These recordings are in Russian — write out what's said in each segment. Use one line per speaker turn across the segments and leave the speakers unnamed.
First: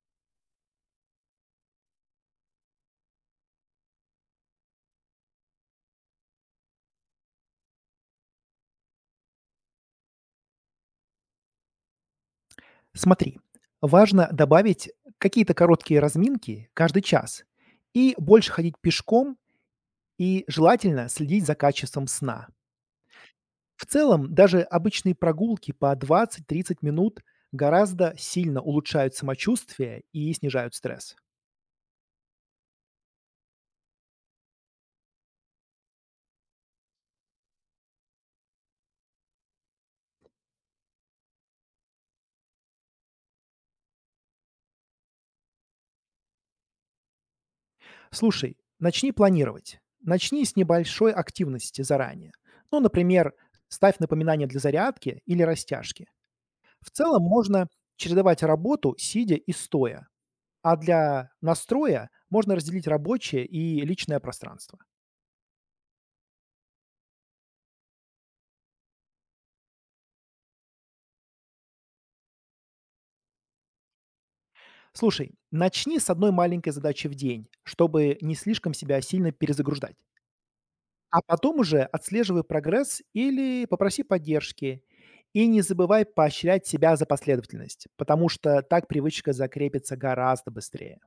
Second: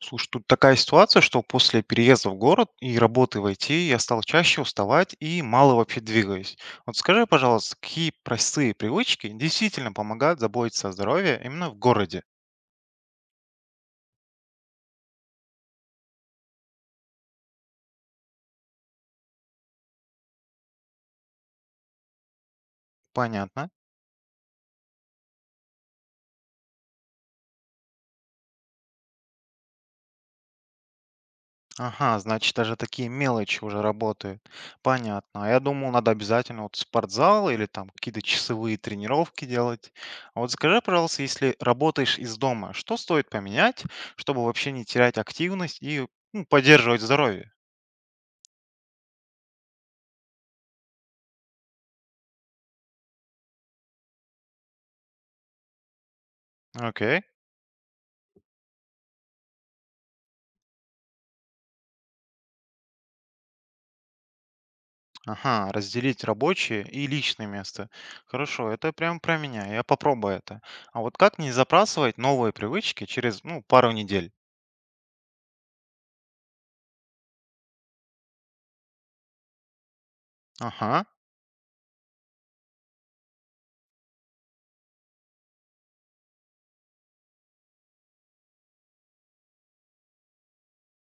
Слушай, тут такая ситуация, что после переезда в город и работы в IT я стал чаще уставать и мало вообще двигаюсь. Вот скажи, пожалуйста, какие простые привычки действительно помогают заботиться о здоровье именно в городе?
Смотри, важно добавить какие-то короткие разминки каждый час и больше ходить пешком, и желательно следить за качеством сна.
Понятно.
В целом, даже обычные прогулки по 20-30 минут гораздо сильно улучшают самочувствие и снижают стресс.
Ага, значит, даже такие мелочи уже работают. Понятно. А я думал, надо обязательно вот спортзал или там какие-то часовые тренировки делать. А вот скажи, пожалуйста, если работаешь из дома, что стоит поменять, чтобы вообще не терять активность и ну, поддерживать здоровье?
Слушай, начни планировать. Начни с небольшой активности заранее. Ну, например, ставь напоминание для зарядки или растяжки. В
Окей.
целом можно чередовать работу, сидя и стоя. А для настроя можно разделить рабочее и личное пространство.
Ага, разделить рабочее и личное место. Хорошо, это прям про меня, я попробую это. А вот как не забрасывать новые привычки через, ну, пару недель?
Слушай, начни с одной маленькой задачи в день, чтобы не слишком себя сильно перезагружать.
Ага,
А потом уже отслеживай прогресс или попроси поддержки. И не забывай поощрять себя за последовательность, потому что так привычка закрепится гораздо быстрее.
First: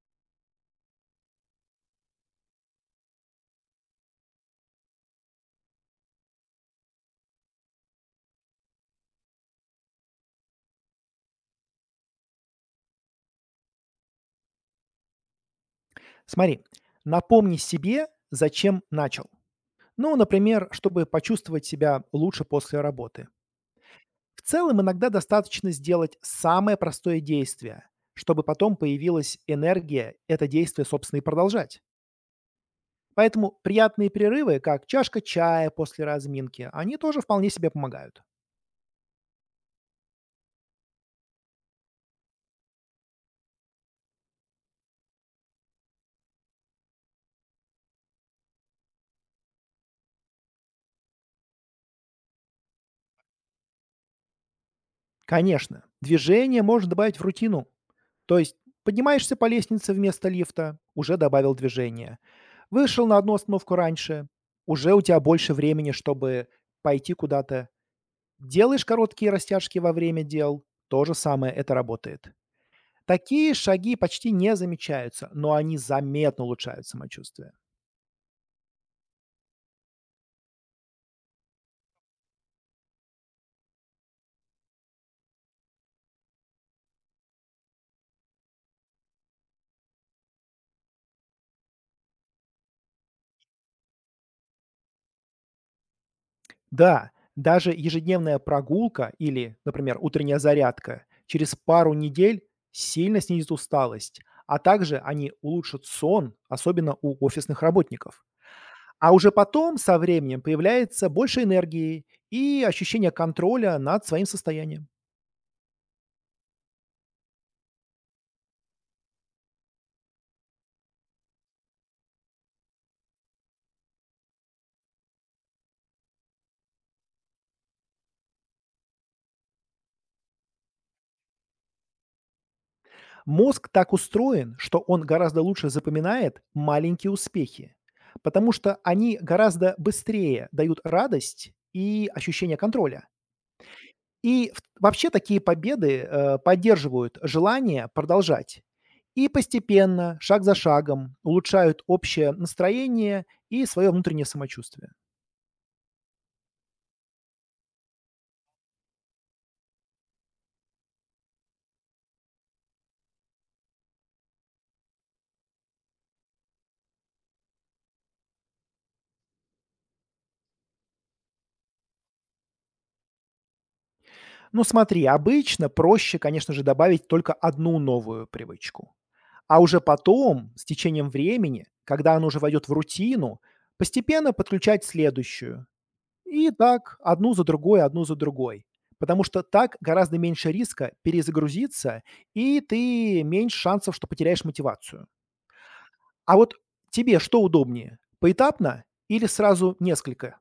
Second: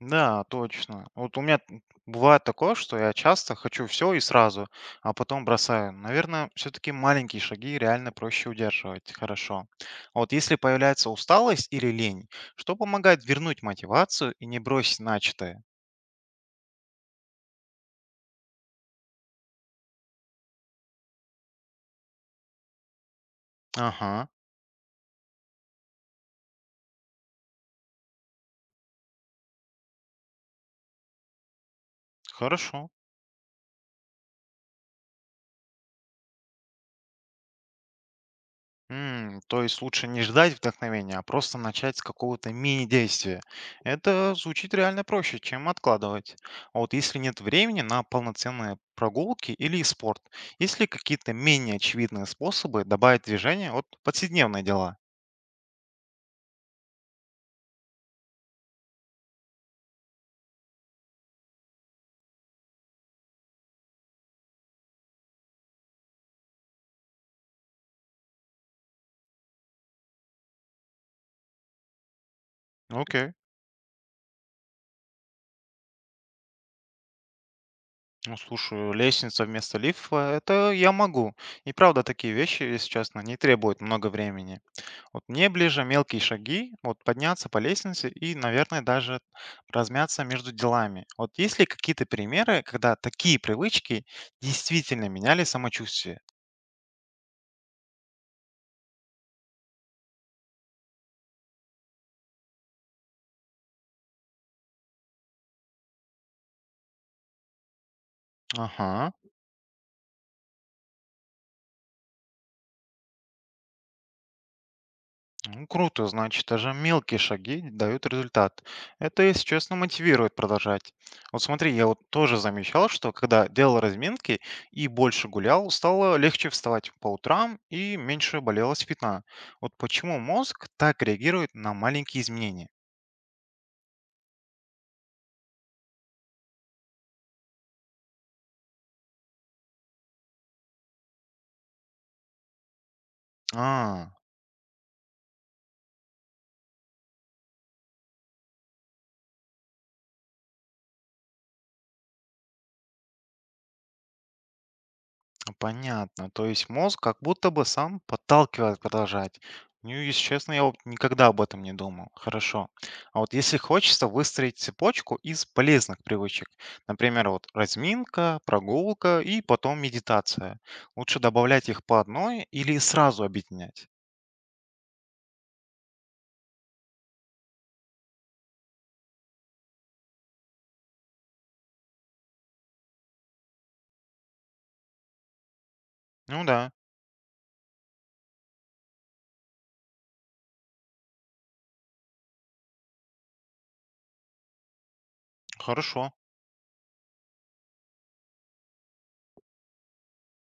да, точно. Вот у меня бывает такое, что я часто хочу все и сразу, а потом бросаю. Наверное, все-таки маленькие шаги реально проще удерживать. Хорошо. А вот если появляется усталость или лень, что помогает вернуть мотивацию и не бросить начатое?
Смотри, напомни себе, зачем начал. Ну, например, чтобы почувствовать себя лучше после работы.
Ага,
В целом иногда достаточно сделать самое простое действие, чтобы потом появилась энергия это действие, собственно, и продолжать.
хорошо.
Поэтому приятные перерывы, как чашка чая после разминки, они тоже вполне себе помогают.
То есть лучше не ждать вдохновения, а просто начать с какого-то мини-действия. Это звучит реально проще, чем откладывать. А вот если нет времени на полноценные прогулки или спорт, есть ли какие-то менее очевидные способы добавить движение от повседневные дела?
Конечно, движение можно добавить в рутину. То есть поднимаешься по лестнице вместо лифта, уже добавил движение. Вышел на одну остановку раньше, уже у тебя больше времени, чтобы пойти куда-то. Делаешь короткие растяжки во время дел, то же самое это работает.
Окей.
Такие шаги почти не замечаются, но они заметно улучшают самочувствие.
Ну, слушай, лестница вместо лифта, это я могу. И правда, такие вещи, если честно, не требуют много времени. Вот мне ближе мелкие шаги, вот подняться по лестнице и, наверное, даже размяться между делами. Вот есть ли какие-то примеры, когда такие привычки действительно меняли самочувствие?
Да, даже ежедневная прогулка или, например, утренняя зарядка через пару недель сильно снизит усталость, а также они улучшат сон, особенно у офисных работников. А
Ага,
уже потом, со временем, появляется больше энергии и ощущение контроля над своим состоянием.
ну круто, значит, даже мелкие шаги дают результат. Это, если честно, мотивирует продолжать. Вот смотри, я вот тоже замечал, что когда делал разминки и больше гулял, стало легче вставать по утрам и меньше болела спина. Вот почему мозг так реагирует на маленькие изменения?
Мозг так устроен, что он гораздо лучше запоминает маленькие успехи, потому что они гораздо быстрее дают радость и ощущение контроля.
А,
И в вообще такие победы, поддерживают желание продолжать и постепенно, шаг за шагом улучшают общее настроение и свое внутреннее самочувствие.
ну, понятно. То есть мозг как будто бы сам подталкивает продолжать. Ну, если честно, я вот никогда об этом не думал. Хорошо. А вот если хочется выстроить цепочку из полезных привычек, например, вот разминка, прогулка и потом медитация, лучше добавлять их по одной или сразу объединять?
Ну, смотри, обычно проще, конечно же, добавить только одну новую привычку. А уже потом, с течением времени, когда она уже войдет в рутину, постепенно подключать следующую.
Ну
И
да,
так одну за другой, одну за другой. Потому что так гораздо меньше риска перезагрузиться, и ты меньше шансов, что потеряешь мотивацию.
хорошо.
А вот тебе что удобнее: поэтапно или сразу несколько?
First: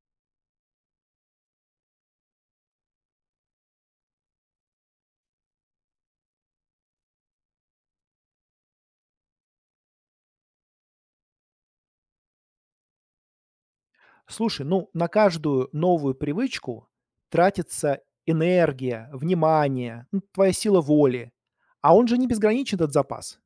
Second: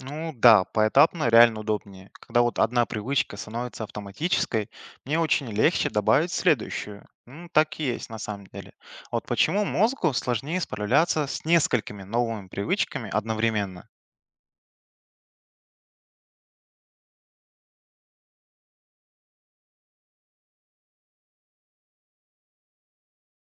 Ну да, поэтапно реально удобнее. Когда вот одна привычка становится автоматической, мне очень легче добавить следующую. Ну, так и есть на самом деле. А вот почему мозгу сложнее справляться с несколькими новыми привычками одновременно.
Слушай, ну, на каждую новую привычку тратится энергия, внимание, ну, твоя сила воли. А он же не безграничен, этот запас.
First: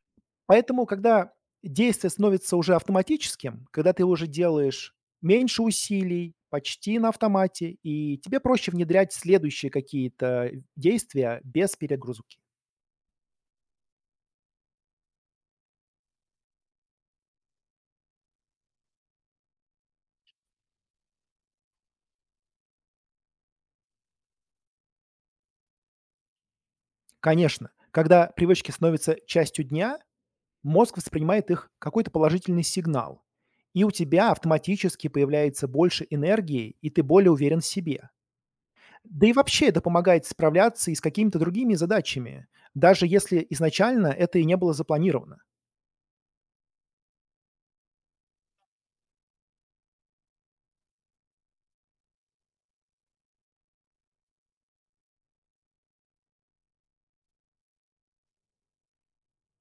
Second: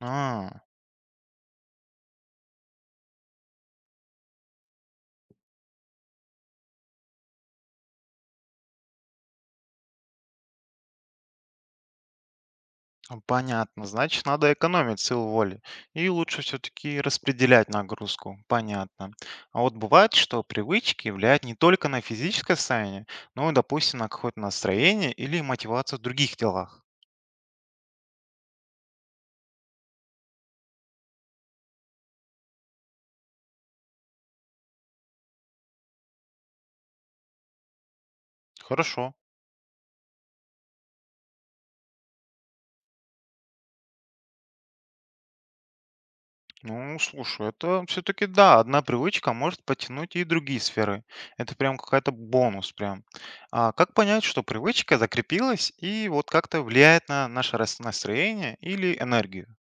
А,
Поэтому, когда действие становится уже автоматическим, когда ты уже делаешь меньше усилий, почти на автомате, и тебе проще внедрять следующие какие-то действия без перегрузки.
ну, понятно. Значит, надо экономить силу воли. И лучше все-таки распределять нагрузку. Понятно. А вот бывает, что привычки влияют не только на физическое состояние, но и, допустим, на какое-то настроение или мотивацию в других делах.
Конечно, когда привычки становятся частью дня, мозг воспринимает их какой-то положительный сигнал, и у тебя автоматически появляется больше энергии, и ты более уверен в себе.
Хорошо.
Да и вообще это помогает справляться и с какими-то другими задачами, даже если изначально это и не было запланировано.
Ну, слушай, это все-таки да, одна привычка может потянуть и другие сферы. Это прям какая-то бонус прям. А как понять, что привычка закрепилась и вот как-то влияет на наше настроение или энергию?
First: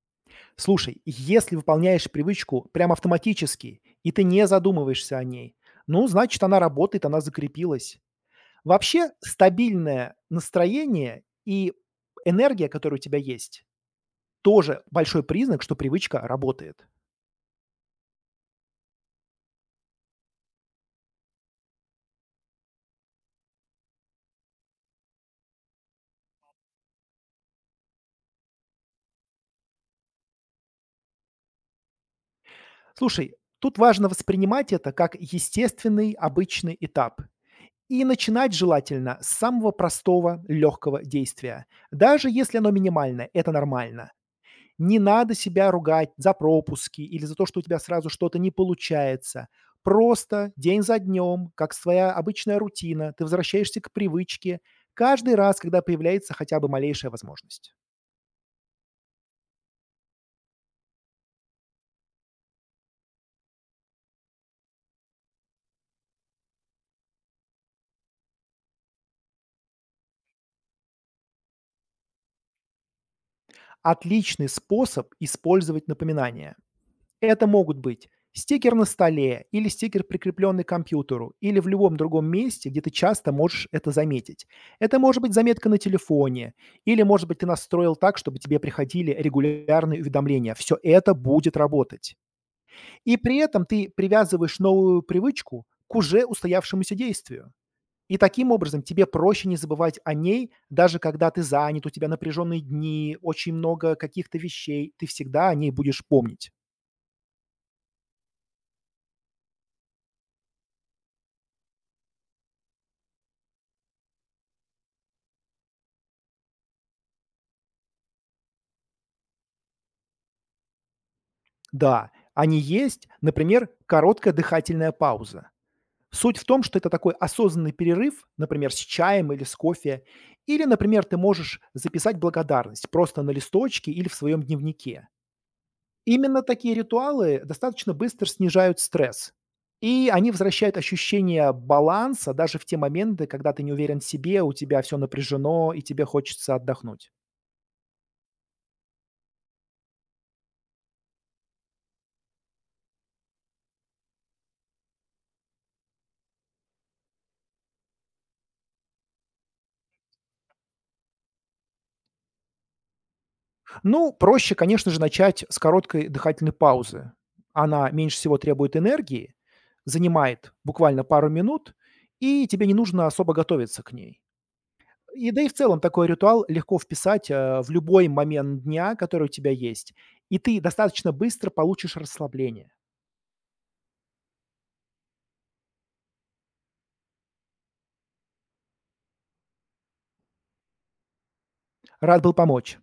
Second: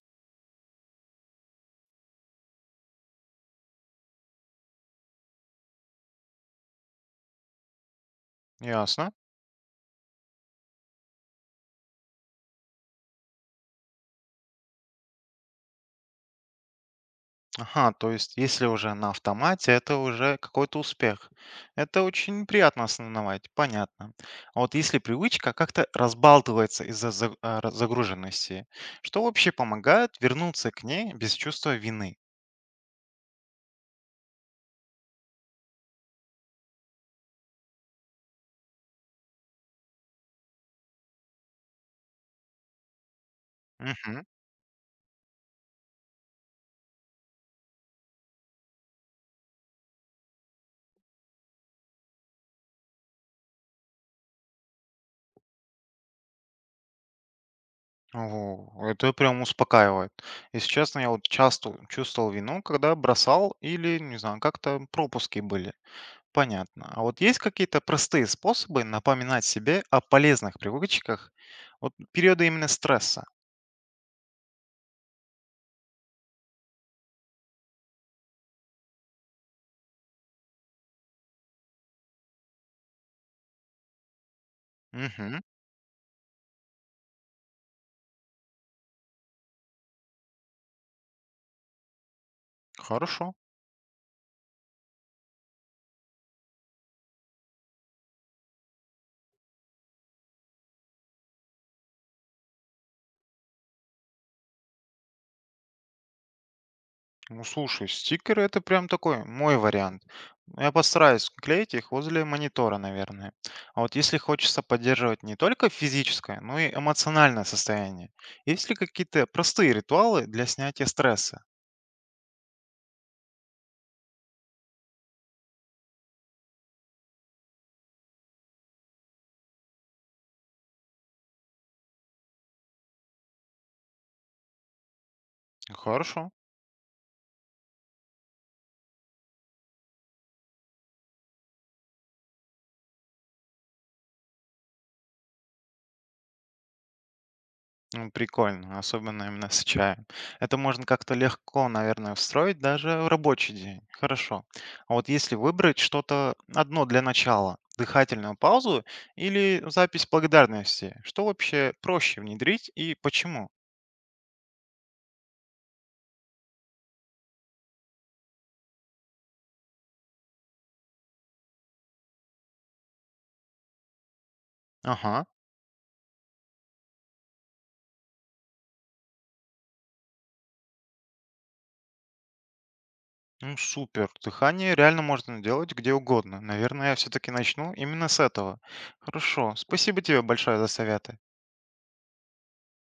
Слушай, если выполняешь привычку прям автоматически, и ты не задумываешься о ней, ну, значит, она работает, она закрепилась. Вообще,
Ясно.
стабильное настроение и энергия, которая у тебя есть, тоже большой признак, что привычка работает.
Ага, то есть если уже на автомате, это уже какой-то успех. Это очень приятно осознавать, понятно. А вот если привычка как-то разбалтывается из-за загруженности, что вообще помогает вернуться к ней без чувства вины?
Слушай, тут важно воспринимать это как естественный, обычный этап. И начинать желательно с самого простого, легкого действия. Даже если оно минимальное, это нормально. Не надо себя ругать за пропуски или за то, что у тебя сразу что-то не получается. Просто день за днем, как своя обычная рутина, ты возвращаешься к привычке каждый раз, когда появляется хотя бы малейшая возможность.
Ого, это прям успокаивает. Если честно, я вот часто чувствовал вину, когда бросал или, не знаю, как-то пропуски были. Понятно. А вот есть какие-то простые способы напоминать себе о полезных привычках вот в периоды именно стресса?
Отличный способ использовать напоминания. Это могут быть стикер на столе или стикер, прикрепленный к компьютеру, или в любом другом месте, где ты часто можешь это заметить. Это может быть
Угу,
заметка на телефоне, или, может быть, ты настроил так, чтобы тебе приходили регулярные уведомления. Все это будет работать. И
хорошо.
при этом ты привязываешь новую привычку к уже устоявшемуся действию. И таким образом тебе проще не забывать о ней, даже когда ты занят, у тебя напряженные дни, очень много каких-то вещей, ты всегда о ней будешь помнить.
Ну, слушай, стикеры это прям такой мой вариант. Ну, я постараюсь клеить их возле монитора, наверное. А вот если хочется поддерживать не только физическое, но и эмоциональное состояние, есть ли какие-то простые ритуалы для снятия стресса?
Да, они есть. Например, короткая дыхательная пауза. Суть в том, что это такой осознанный перерыв, например, с чаем или с кофе. Или, например, ты можешь записать благодарность просто на листочке или в своем дневнике.
Хорошо.
Именно такие ритуалы достаточно быстро снижают стресс. И они возвращают ощущение баланса даже в те моменты, когда ты не уверен в себе, у тебя все напряжено и тебе хочется отдохнуть.
Ну, прикольно, особенно именно с чаем. Это можно как-то легко, наверное, встроить даже в рабочий день. Хорошо. А вот если выбрать что-то одно для начала, дыхательную паузу или запись благодарности, что вообще проще внедрить и почему?
Ну, проще, конечно же, начать с короткой дыхательной паузы. Она меньше всего требует энергии, занимает буквально пару минут, и тебе не нужно особо готовиться к ней.
Ага,
И да и в целом такой ритуал легко вписать в любой момент дня, который у тебя есть. И ты достаточно быстро получишь расслабление.
ну супер. Дыхание реально можно делать где угодно. Наверное, я все-таки начну именно с этого. Хорошо, спасибо тебе большое за советы.
Рад был помочь.